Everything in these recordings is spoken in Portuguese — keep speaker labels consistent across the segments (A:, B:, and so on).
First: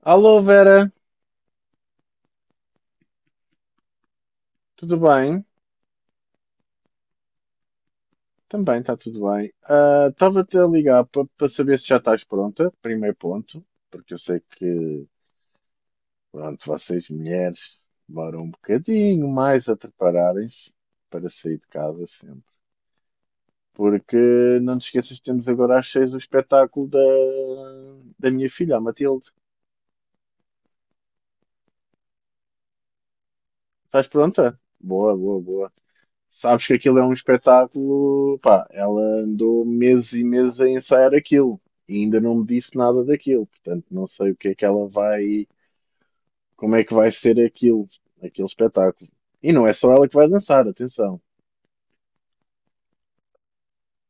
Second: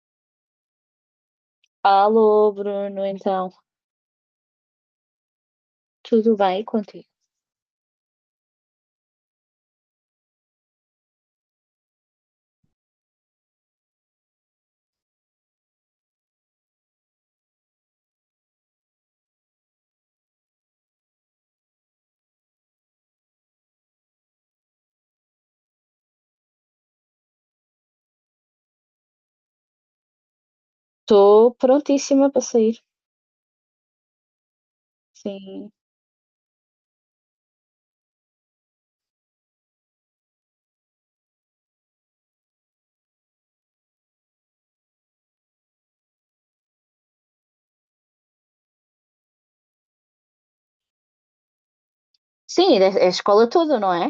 A: Alô Vera,
B: Alô, Bruno, então,
A: tudo bem?
B: tudo bem contigo?
A: Também está tudo bem. Estava-te a ligar para saber se já estás pronta, primeiro ponto, porque eu sei que, pronto, vocês mulheres demoram um bocadinho mais a prepararem-se para sair de casa sempre. Porque não te esqueças que temos agora às 6 o espetáculo da minha filha, a Matilde.
B: Estou prontíssima para sair.
A: Estás pronta? Boa, boa,
B: Sim.
A: boa. Sabes que aquilo é um espetáculo. Pá, ela andou meses e meses a ensaiar aquilo e ainda não me disse nada daquilo. Portanto, não sei o que é que ela vai. Como é que vai ser aquilo, aquele espetáculo. E não é só ela que vai dançar, atenção.
B: Sim, é a escola toda, não é?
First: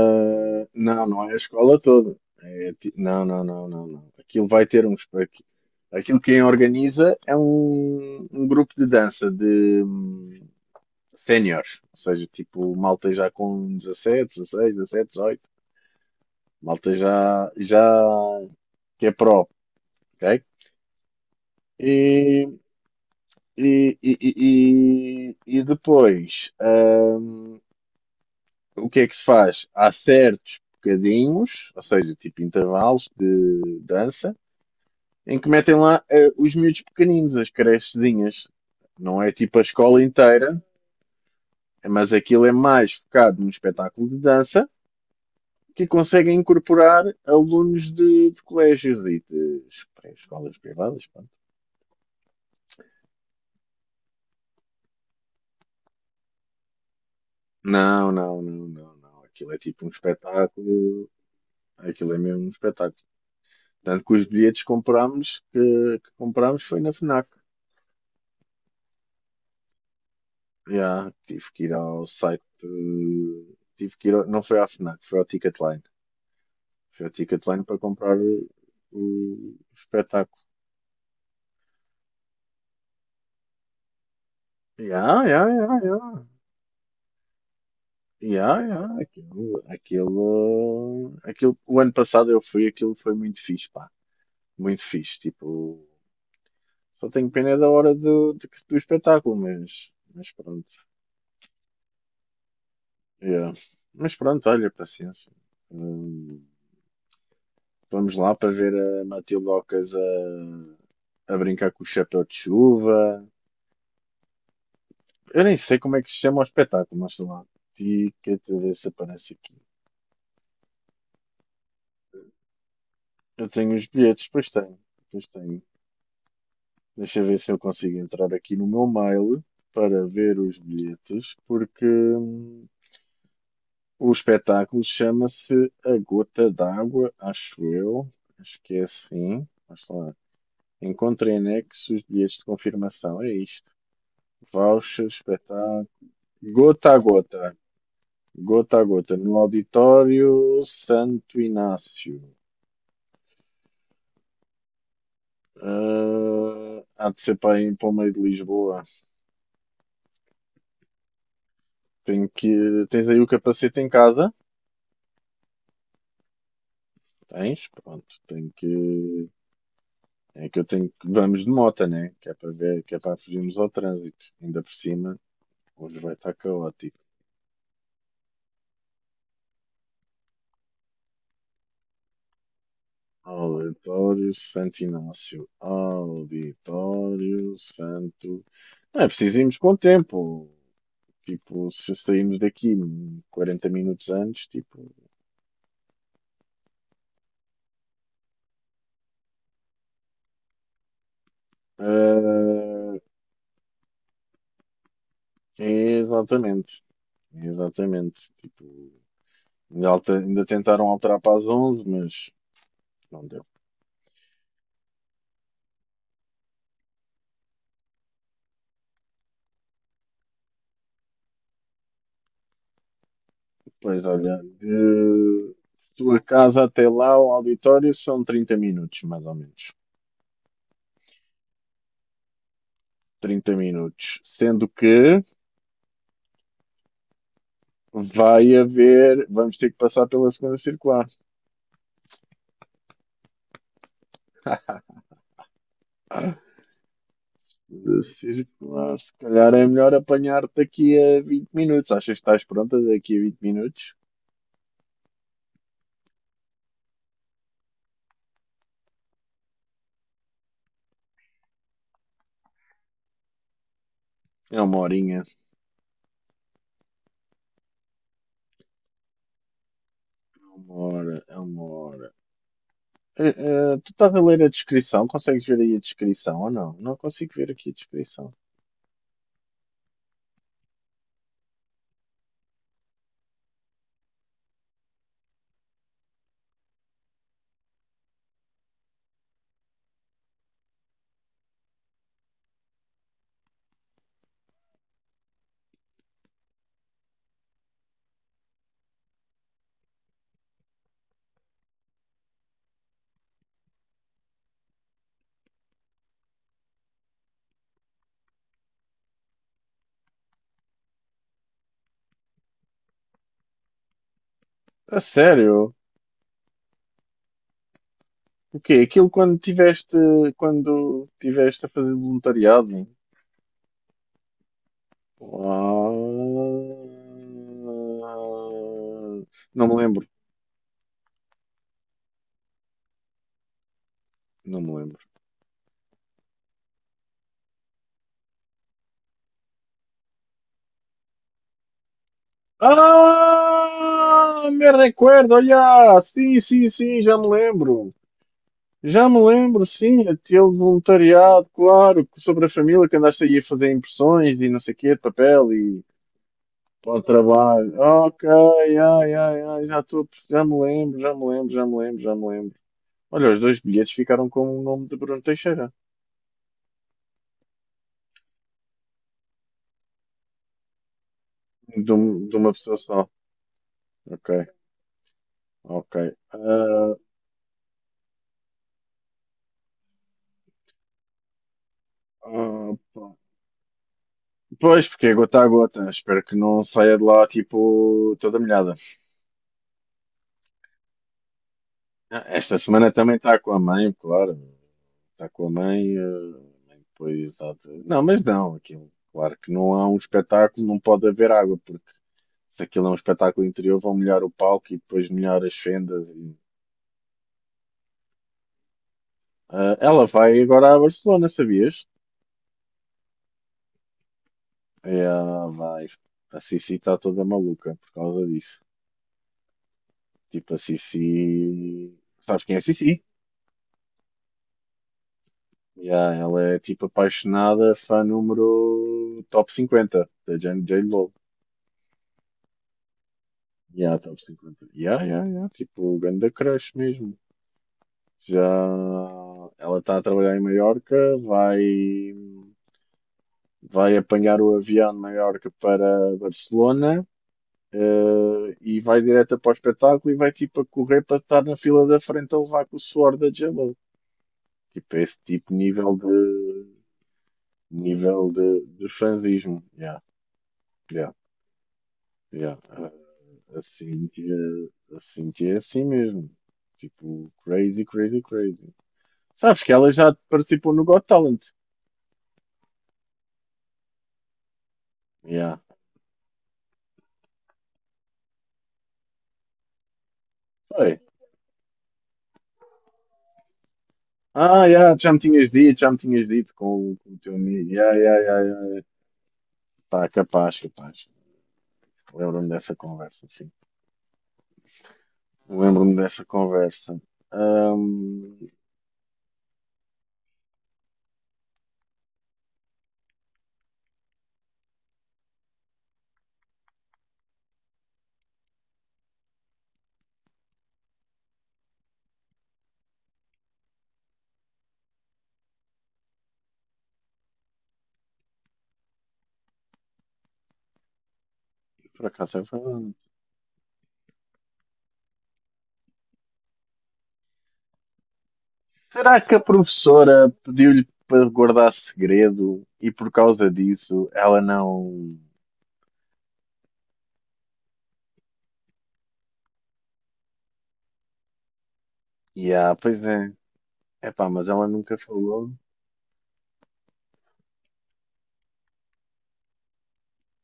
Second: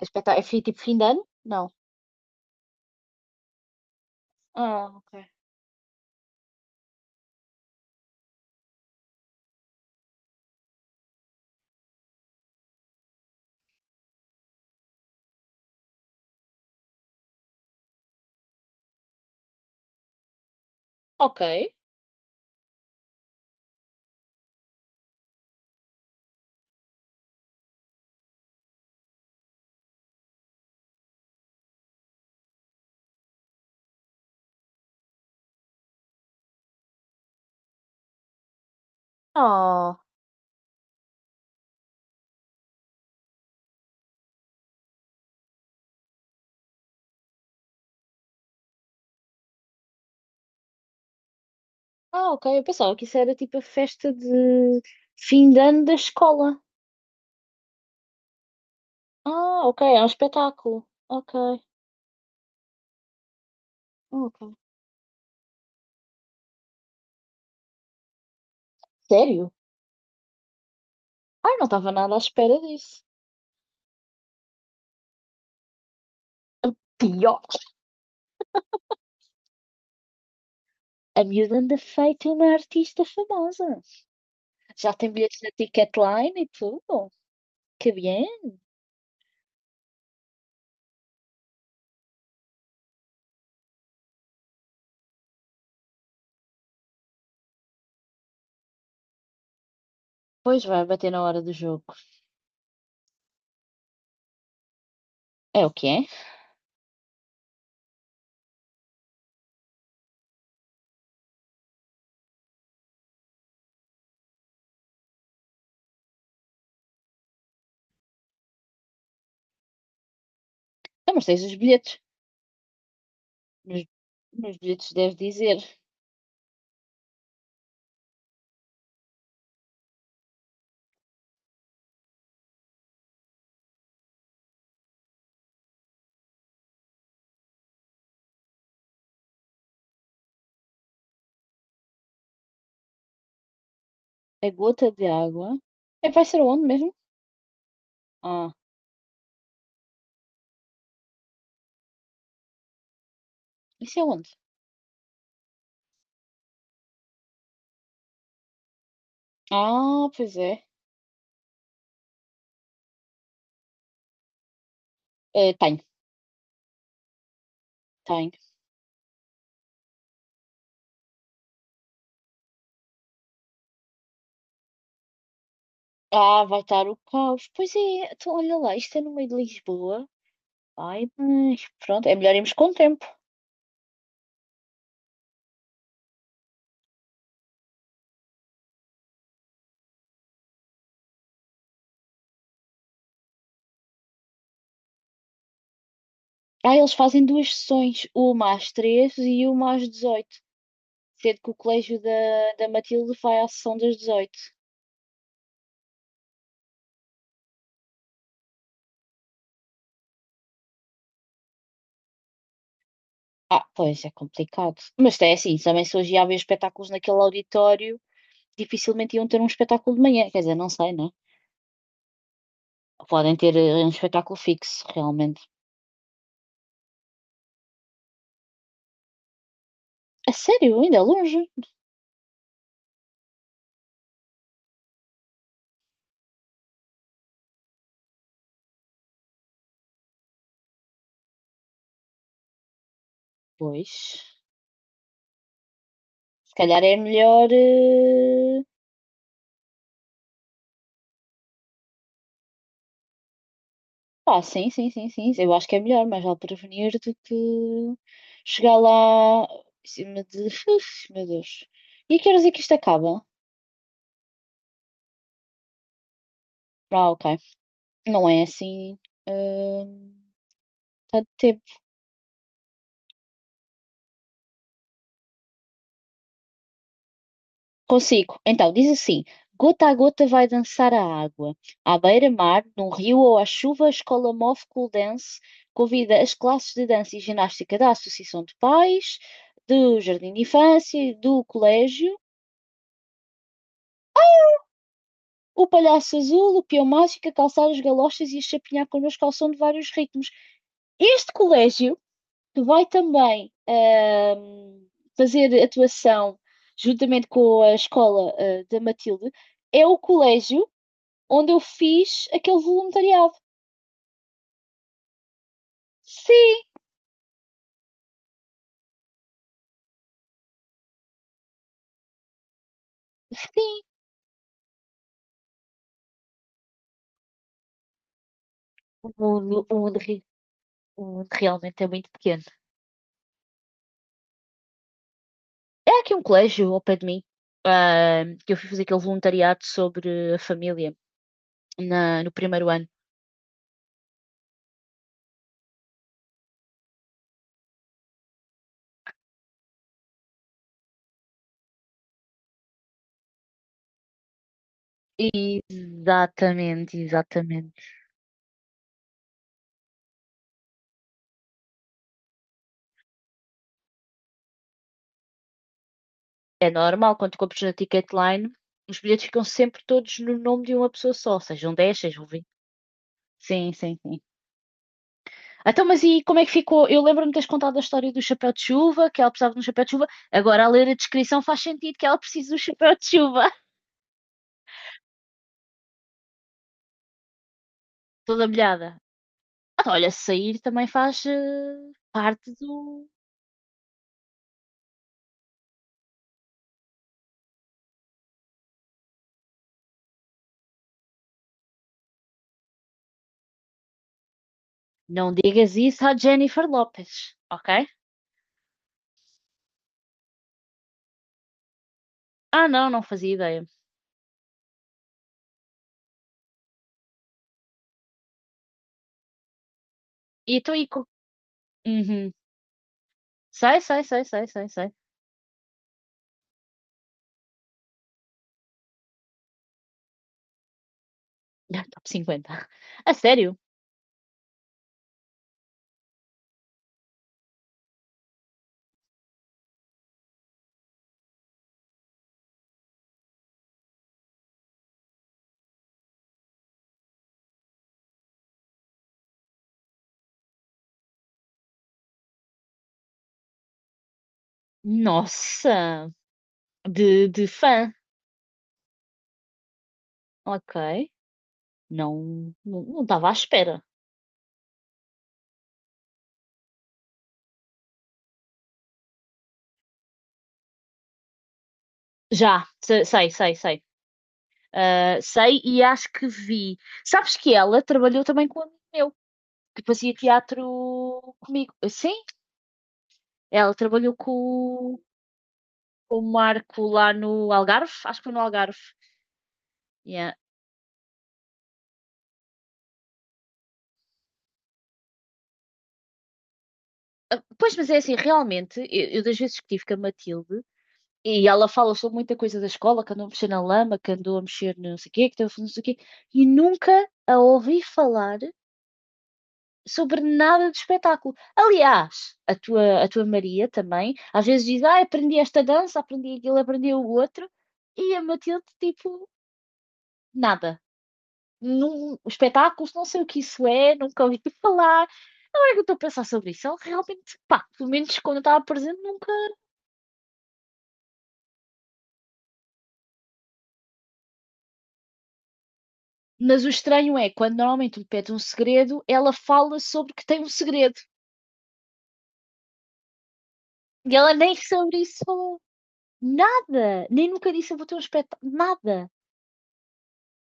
B: É, tipo fim de
A: não,
B: ano?
A: não é a
B: Não.
A: escola toda. Não, não, não, não, não. Aquilo vai ter
B: Ah,
A: um.
B: ok.
A: Espetáculo. Aquilo quem organiza é um grupo de dança de séniores, ou seja, tipo malta já com 17, 16, 17, 18. Malta já, já que é pró, ok?
B: Ok.
A: E, e depois, o que é que se faz? Há certos bocadinhos, ou seja, tipo intervalos de dança, em que metem lá os miúdos pequeninos, as crechezinhas. Não é tipo a
B: Oh.
A: escola inteira, mas aquilo é mais focado num espetáculo de dança que conseguem incorporar alunos de colégios e de escolas privadas. Pá.
B: Ah, ok. Eu pensava que isso era tipo a festa de fim de ano da escola.
A: Não, não, não, não, não. Aquilo é
B: Ah, ok.
A: tipo um
B: É um espetáculo.
A: espetáculo.
B: Ok.
A: Aquilo é mesmo um espetáculo. Tanto que os
B: Ok.
A: bilhetes que comprámos, que comprámos foi na FNAC.
B: Sério?
A: Já, tive
B: Ai, não
A: que ir
B: estava
A: ao
B: nada à
A: site.
B: espera disso.
A: Tive que ir. Não foi à FNAC, foi ao Ticketline. Foi ao
B: Pior.
A: Ticketline para comprar o espetáculo.
B: A miúda anda feita uma artista famosa. Já tem
A: Já,
B: bilhetes
A: já,
B: na
A: já, já.
B: Ticketline e tudo. Que bem.
A: Já, já. Aquilo. O ano passado eu fui, aquilo foi muito fixe, pá. Muito fixe. Tipo. Só tenho pena é da hora do espetáculo, mas
B: Pois
A: pronto.
B: vai bater na hora do jogo.
A: Yeah. Mas pronto, olha, paciência.
B: É o que é?
A: Hum, vamos lá para ver a Matilde Ocas a brincar com o chapéu de chuva. Eu nem sei como é que se chama o espetáculo, mas sei lá. Ticket, a ver se aparece aqui.
B: Ah, mas tens os bilhetes.
A: Eu tenho
B: Nos,
A: os bilhetes, pois
B: nos
A: tenho.
B: bilhetes deve
A: Pois
B: dizer
A: tenho. Deixa eu ver se eu consigo entrar aqui no meu mail para ver os bilhetes, porque o espetáculo chama-se A Gota d'Água, acho eu. Acho que é assim. Vamos lá. Encontre em anexo os bilhetes de confirmação. É isto.
B: a gota
A: Voucher,
B: de água.
A: espetáculo.
B: É, vai ser onde mesmo?
A: Gota a gota.
B: Ah,
A: Gota a gota. No auditório Santo Inácio.
B: isso é onde?
A: Ah, há de ser para ir para o meio de Lisboa.
B: Ah, pois é.
A: Tenho que... Tens aí o capacete em casa?
B: Tenho,
A: Tens? Pronto.
B: tenho.
A: Tenho que. É que eu tenho que. Vamos de moto, né? Que é para ver, que é para fugirmos ao trânsito. Ainda por cima, hoje vai estar
B: Ah, vai estar o
A: caótico.
B: caos. Pois é, então olha lá, isto é no meio de Lisboa. Ai, mas pronto, é melhor irmos com o tempo.
A: Auditório Santo Inácio. Auditório Santo. Não é preciso irmos com o tempo. Tipo, se sairmos daqui 40 minutos antes, tipo.
B: Ah, eles fazem duas sessões, uma às 13 e uma às 18. Sendo que o colégio da
A: Ah,
B: Matilde vai à sessão das 18.
A: exatamente. Exatamente. Tipo, ainda tentaram alterar para as 11, mas não deu.
B: Ah, pois é complicado. Mas é assim, também se hoje ia haver espetáculos naquele auditório, dificilmente iam ter um espetáculo de manhã. Quer dizer, não sei, né? Podem ter um
A: Pois
B: espetáculo
A: olha,
B: fixo, realmente.
A: de tua casa até lá, o auditório, são 30 minutos, mais ou menos.
B: A sério, ainda é longe?
A: 30 minutos. Sendo que. Vai haver, vamos ter que passar pela segunda circular.
B: Pois. Se calhar é melhor.
A: Da circular, se calhar é melhor apanhar daqui a 20 minutos. Achas que estás pronta daqui a 20 minutos?
B: Pá, sim, sim, sim, sim. Eu acho que é melhor, mas vale prevenir do que chegar lá em cima de. Uf, meu Deus. E a que horas é que isto acaba?
A: É uma horinha.
B: Ah, ok. Não é assim. eh,
A: É uma hora,
B: Tanto
A: é uma
B: tempo.
A: hora. Eh, tu estás a ler a descrição? Consegues ver aí a descrição ou não? Não consigo ver aqui a descrição.
B: Consigo. Então, diz assim: gota a gota vai dançar a água. À beira-mar, num rio ou à chuva, a escola Move Cool Dance convida as classes de dança e ginástica da Associação de Pais, do Jardim de Infância, e do Colégio, o Palhaço Azul, o Peão Mágico, a calçar as galochas e a chapinhar connosco ao som de vários ritmos. Este colégio que vai também fazer atuação juntamente com a escola da Matilde é o colégio onde eu fiz aquele voluntariado.
A: A sério?
B: Sim,
A: O quê? Aquilo quando tiveste a fazer voluntariado?
B: sim.
A: Ah,
B: O mundo,
A: não
B: o
A: me
B: mundo,
A: lembro.
B: o mundo realmente é muito pequeno.
A: Não me lembro.
B: É aqui um colégio ao pé de mim que eu fui fazer aquele voluntariado sobre a família no primeiro ano.
A: Ah, me recuerdo, olha, sim, sim, sim, já me lembro. Já me lembro, sim, aquele voluntariado, claro, que sobre a família que andaste aí a fazer impressões e não sei o quê, de papel e para
B: Exatamente,
A: o
B: exatamente.
A: trabalho. Ok, ai, ai, ai, já estou, já me lembro, já me lembro, já me lembro, já me lembro. Olha, os dois bilhetes ficaram com o nome de Bruno Teixeira,
B: É normal quando compras na Ticketline, os bilhetes ficam sempre todos no nome de uma pessoa só, sejam 10, sejam
A: de
B: 20.
A: uma pessoa só.
B: Sim, sim, sim.
A: Ok,
B: Então,
A: ok.
B: mas e como é que ficou?
A: Ah,
B: Eu lembro-me de teres contado a história do chapéu de chuva, que ela precisava de um chapéu de chuva. Agora, a ler a descrição, faz sentido que ela precise do chapéu de
A: pá.
B: chuva,
A: Pois, porque é gota a gota. Espero que não saia de lá, tipo, toda
B: toda
A: molhada.
B: molhada. Ah, olha, sair também faz
A: Ah,
B: parte
A: esta semana
B: do.
A: também está com a mãe, claro. Está com a mãe, a mãe depois há de... Não, mas não, aquilo. Claro que não há um espetáculo, não pode haver água, porque se aquilo é um espetáculo interior, vão molhar o palco e depois
B: Não
A: molhar as
B: digas isso
A: fendas.
B: à Jennifer Lopez, ok?
A: Ah, ela vai agora à Barcelona, sabias?
B: Ah, não, não fazia ideia.
A: É, ah, vai. A Sissi está toda maluca por causa disso. Tipo,
B: E
A: a
B: então.
A: Sissi.
B: Uhum.
A: Sabes quem é a Sissi?
B: Sei, sei, sei, sei, sei, sei.
A: Yeah, ela é tipo apaixonada, fã número top 50 da J Lo.
B: Ah, top 50. A sério?
A: Yeah, top cinquenta. Yeah, yeah, yeah. Tipo, grande crush mesmo. Já ela está a trabalhar em Maiorca, vai apanhar o avião de Maiorca para Barcelona, e vai direto para o espetáculo e vai tipo a correr para estar na fila da frente a levar com o suor da j. Tipo, esse tipo
B: Nossa! De fã.
A: nível de fanzismo. Yeah,
B: Ok.
A: yeah.
B: Não,
A: Yeah.
B: não
A: A
B: estava à espera.
A: Cíntia, a Cíntia é assim mesmo. Tipo, crazy, crazy, crazy. Sabes que ela já participou no Got Talent.
B: Já, sei, sei, sei. Ah,
A: Yeah.
B: sei e acho que vi. Sabes que ela trabalhou também com um amigo meu, que fazia teatro
A: Foi.
B: comigo. Sim, ela trabalhou
A: Ah, yeah,
B: o-
A: já me tinhas dito, já me
B: com
A: tinhas
B: o
A: dito
B: Marco
A: com
B: lá
A: o teu
B: no
A: amigo.
B: Algarve,
A: Yeah, yeah,
B: acho que foi no
A: yeah,
B: Algarve.
A: yeah. Pá,
B: Yeah.
A: capaz, capaz. Lembro-me dessa conversa, sim. Lembro-me dessa conversa.
B: Ah, pois, mas é assim,
A: Ahm,
B: realmente, eu das vezes que tive com a Matilde, e ela fala sobre muita coisa da escola, que andou a mexer na lama, que andou a mexer no não sei o quê, que estava a fazer não sei o quê, e nunca a ouvi falar sobre nada de espetáculo. Aliás, a tua Maria também, às vezes diz, ah, aprendi esta dança, aprendi aquilo, aprendi o outro, e a Matilde, tipo, nada.
A: por
B: Num,
A: acaso é
B: espetáculos,
A: verdade.
B: não sei o que isso é, nunca ouvi falar. Agora que eu estou a pensar sobre isso, ela realmente, pá, pelo menos quando eu estava presente,
A: Será
B: nunca.
A: que a professora pediu-lhe para guardar segredo e por causa disso ela não.
B: Mas o estranho é, quando normalmente lhe pede um segredo, ela fala sobre que tem um segredo.
A: Yeah, pois é.
B: E
A: Epá,
B: ela
A: mas
B: nem
A: ela
B: sobre
A: nunca
B: isso
A: falou.
B: falou. Nada! Nem nunca disse eu vou ter um espetáculo. Nada!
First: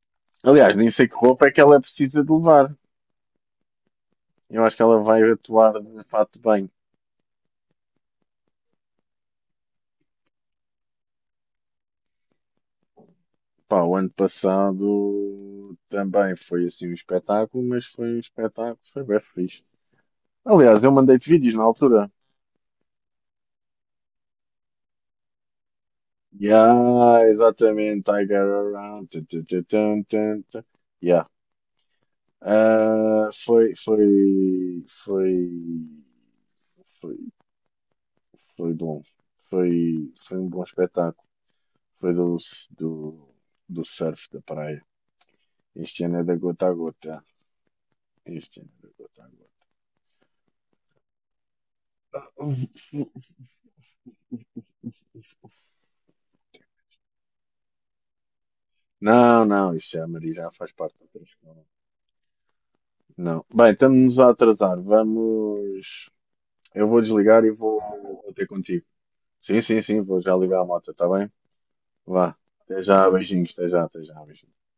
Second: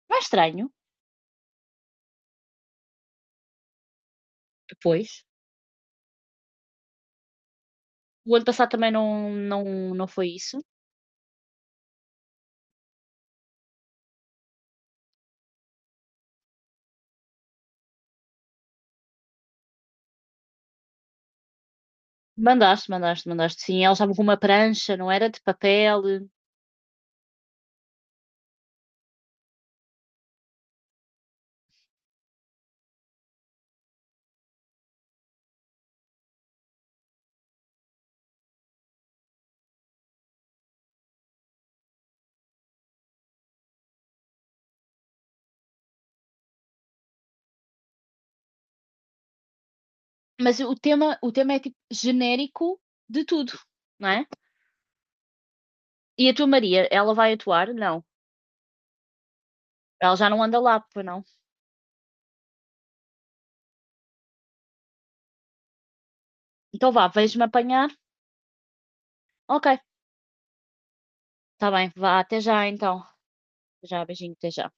B: Não é estranho?
A: Aliás, nem sei que roupa é que ela precisa de levar. Eu acho que ela vai
B: Depois.
A: atuar de fato bem.
B: O ano passado também não foi isso.
A: Pá, o ano passado também foi assim um espetáculo, mas foi um espetáculo, foi bem fixe. Aliás, eu mandei-te vídeos na altura.
B: Mandaste, mandaste, mandaste sim. Elas estavam com uma prancha, não era de papel,
A: Yeah, exatamente. I got around. Tu, tu, tu, tum, tum, tum. Yeah. Ah, foi, foi bom. Foi um bom espetáculo. Foi do, do surf da praia. Isto ainda é da gota a gota. Isto ainda é da gota a
B: mas o tema é, tipo,
A: gota.
B: genérico de tudo, não é. E a tua Maria, ela vai atuar? Não.
A: Não, não, isto já,
B: Ela já
A: Maria,
B: não
A: já
B: anda
A: faz
B: lá,
A: parte de
B: pois não?
A: outras coisas. Não. Bem, estamos a atrasar. Vamos. Eu
B: Então
A: vou
B: vá, vens-me
A: desligar e vou
B: apanhar?
A: ter contigo. Sim,
B: Ok,
A: sim, sim, vou já ligar a moto, está bem?
B: está bem, vá,
A: Vá.
B: até já
A: Até
B: então.
A: já, beijinhos,
B: Até
A: até
B: já,
A: já,
B: beijinho, até já.
A: beijinhos.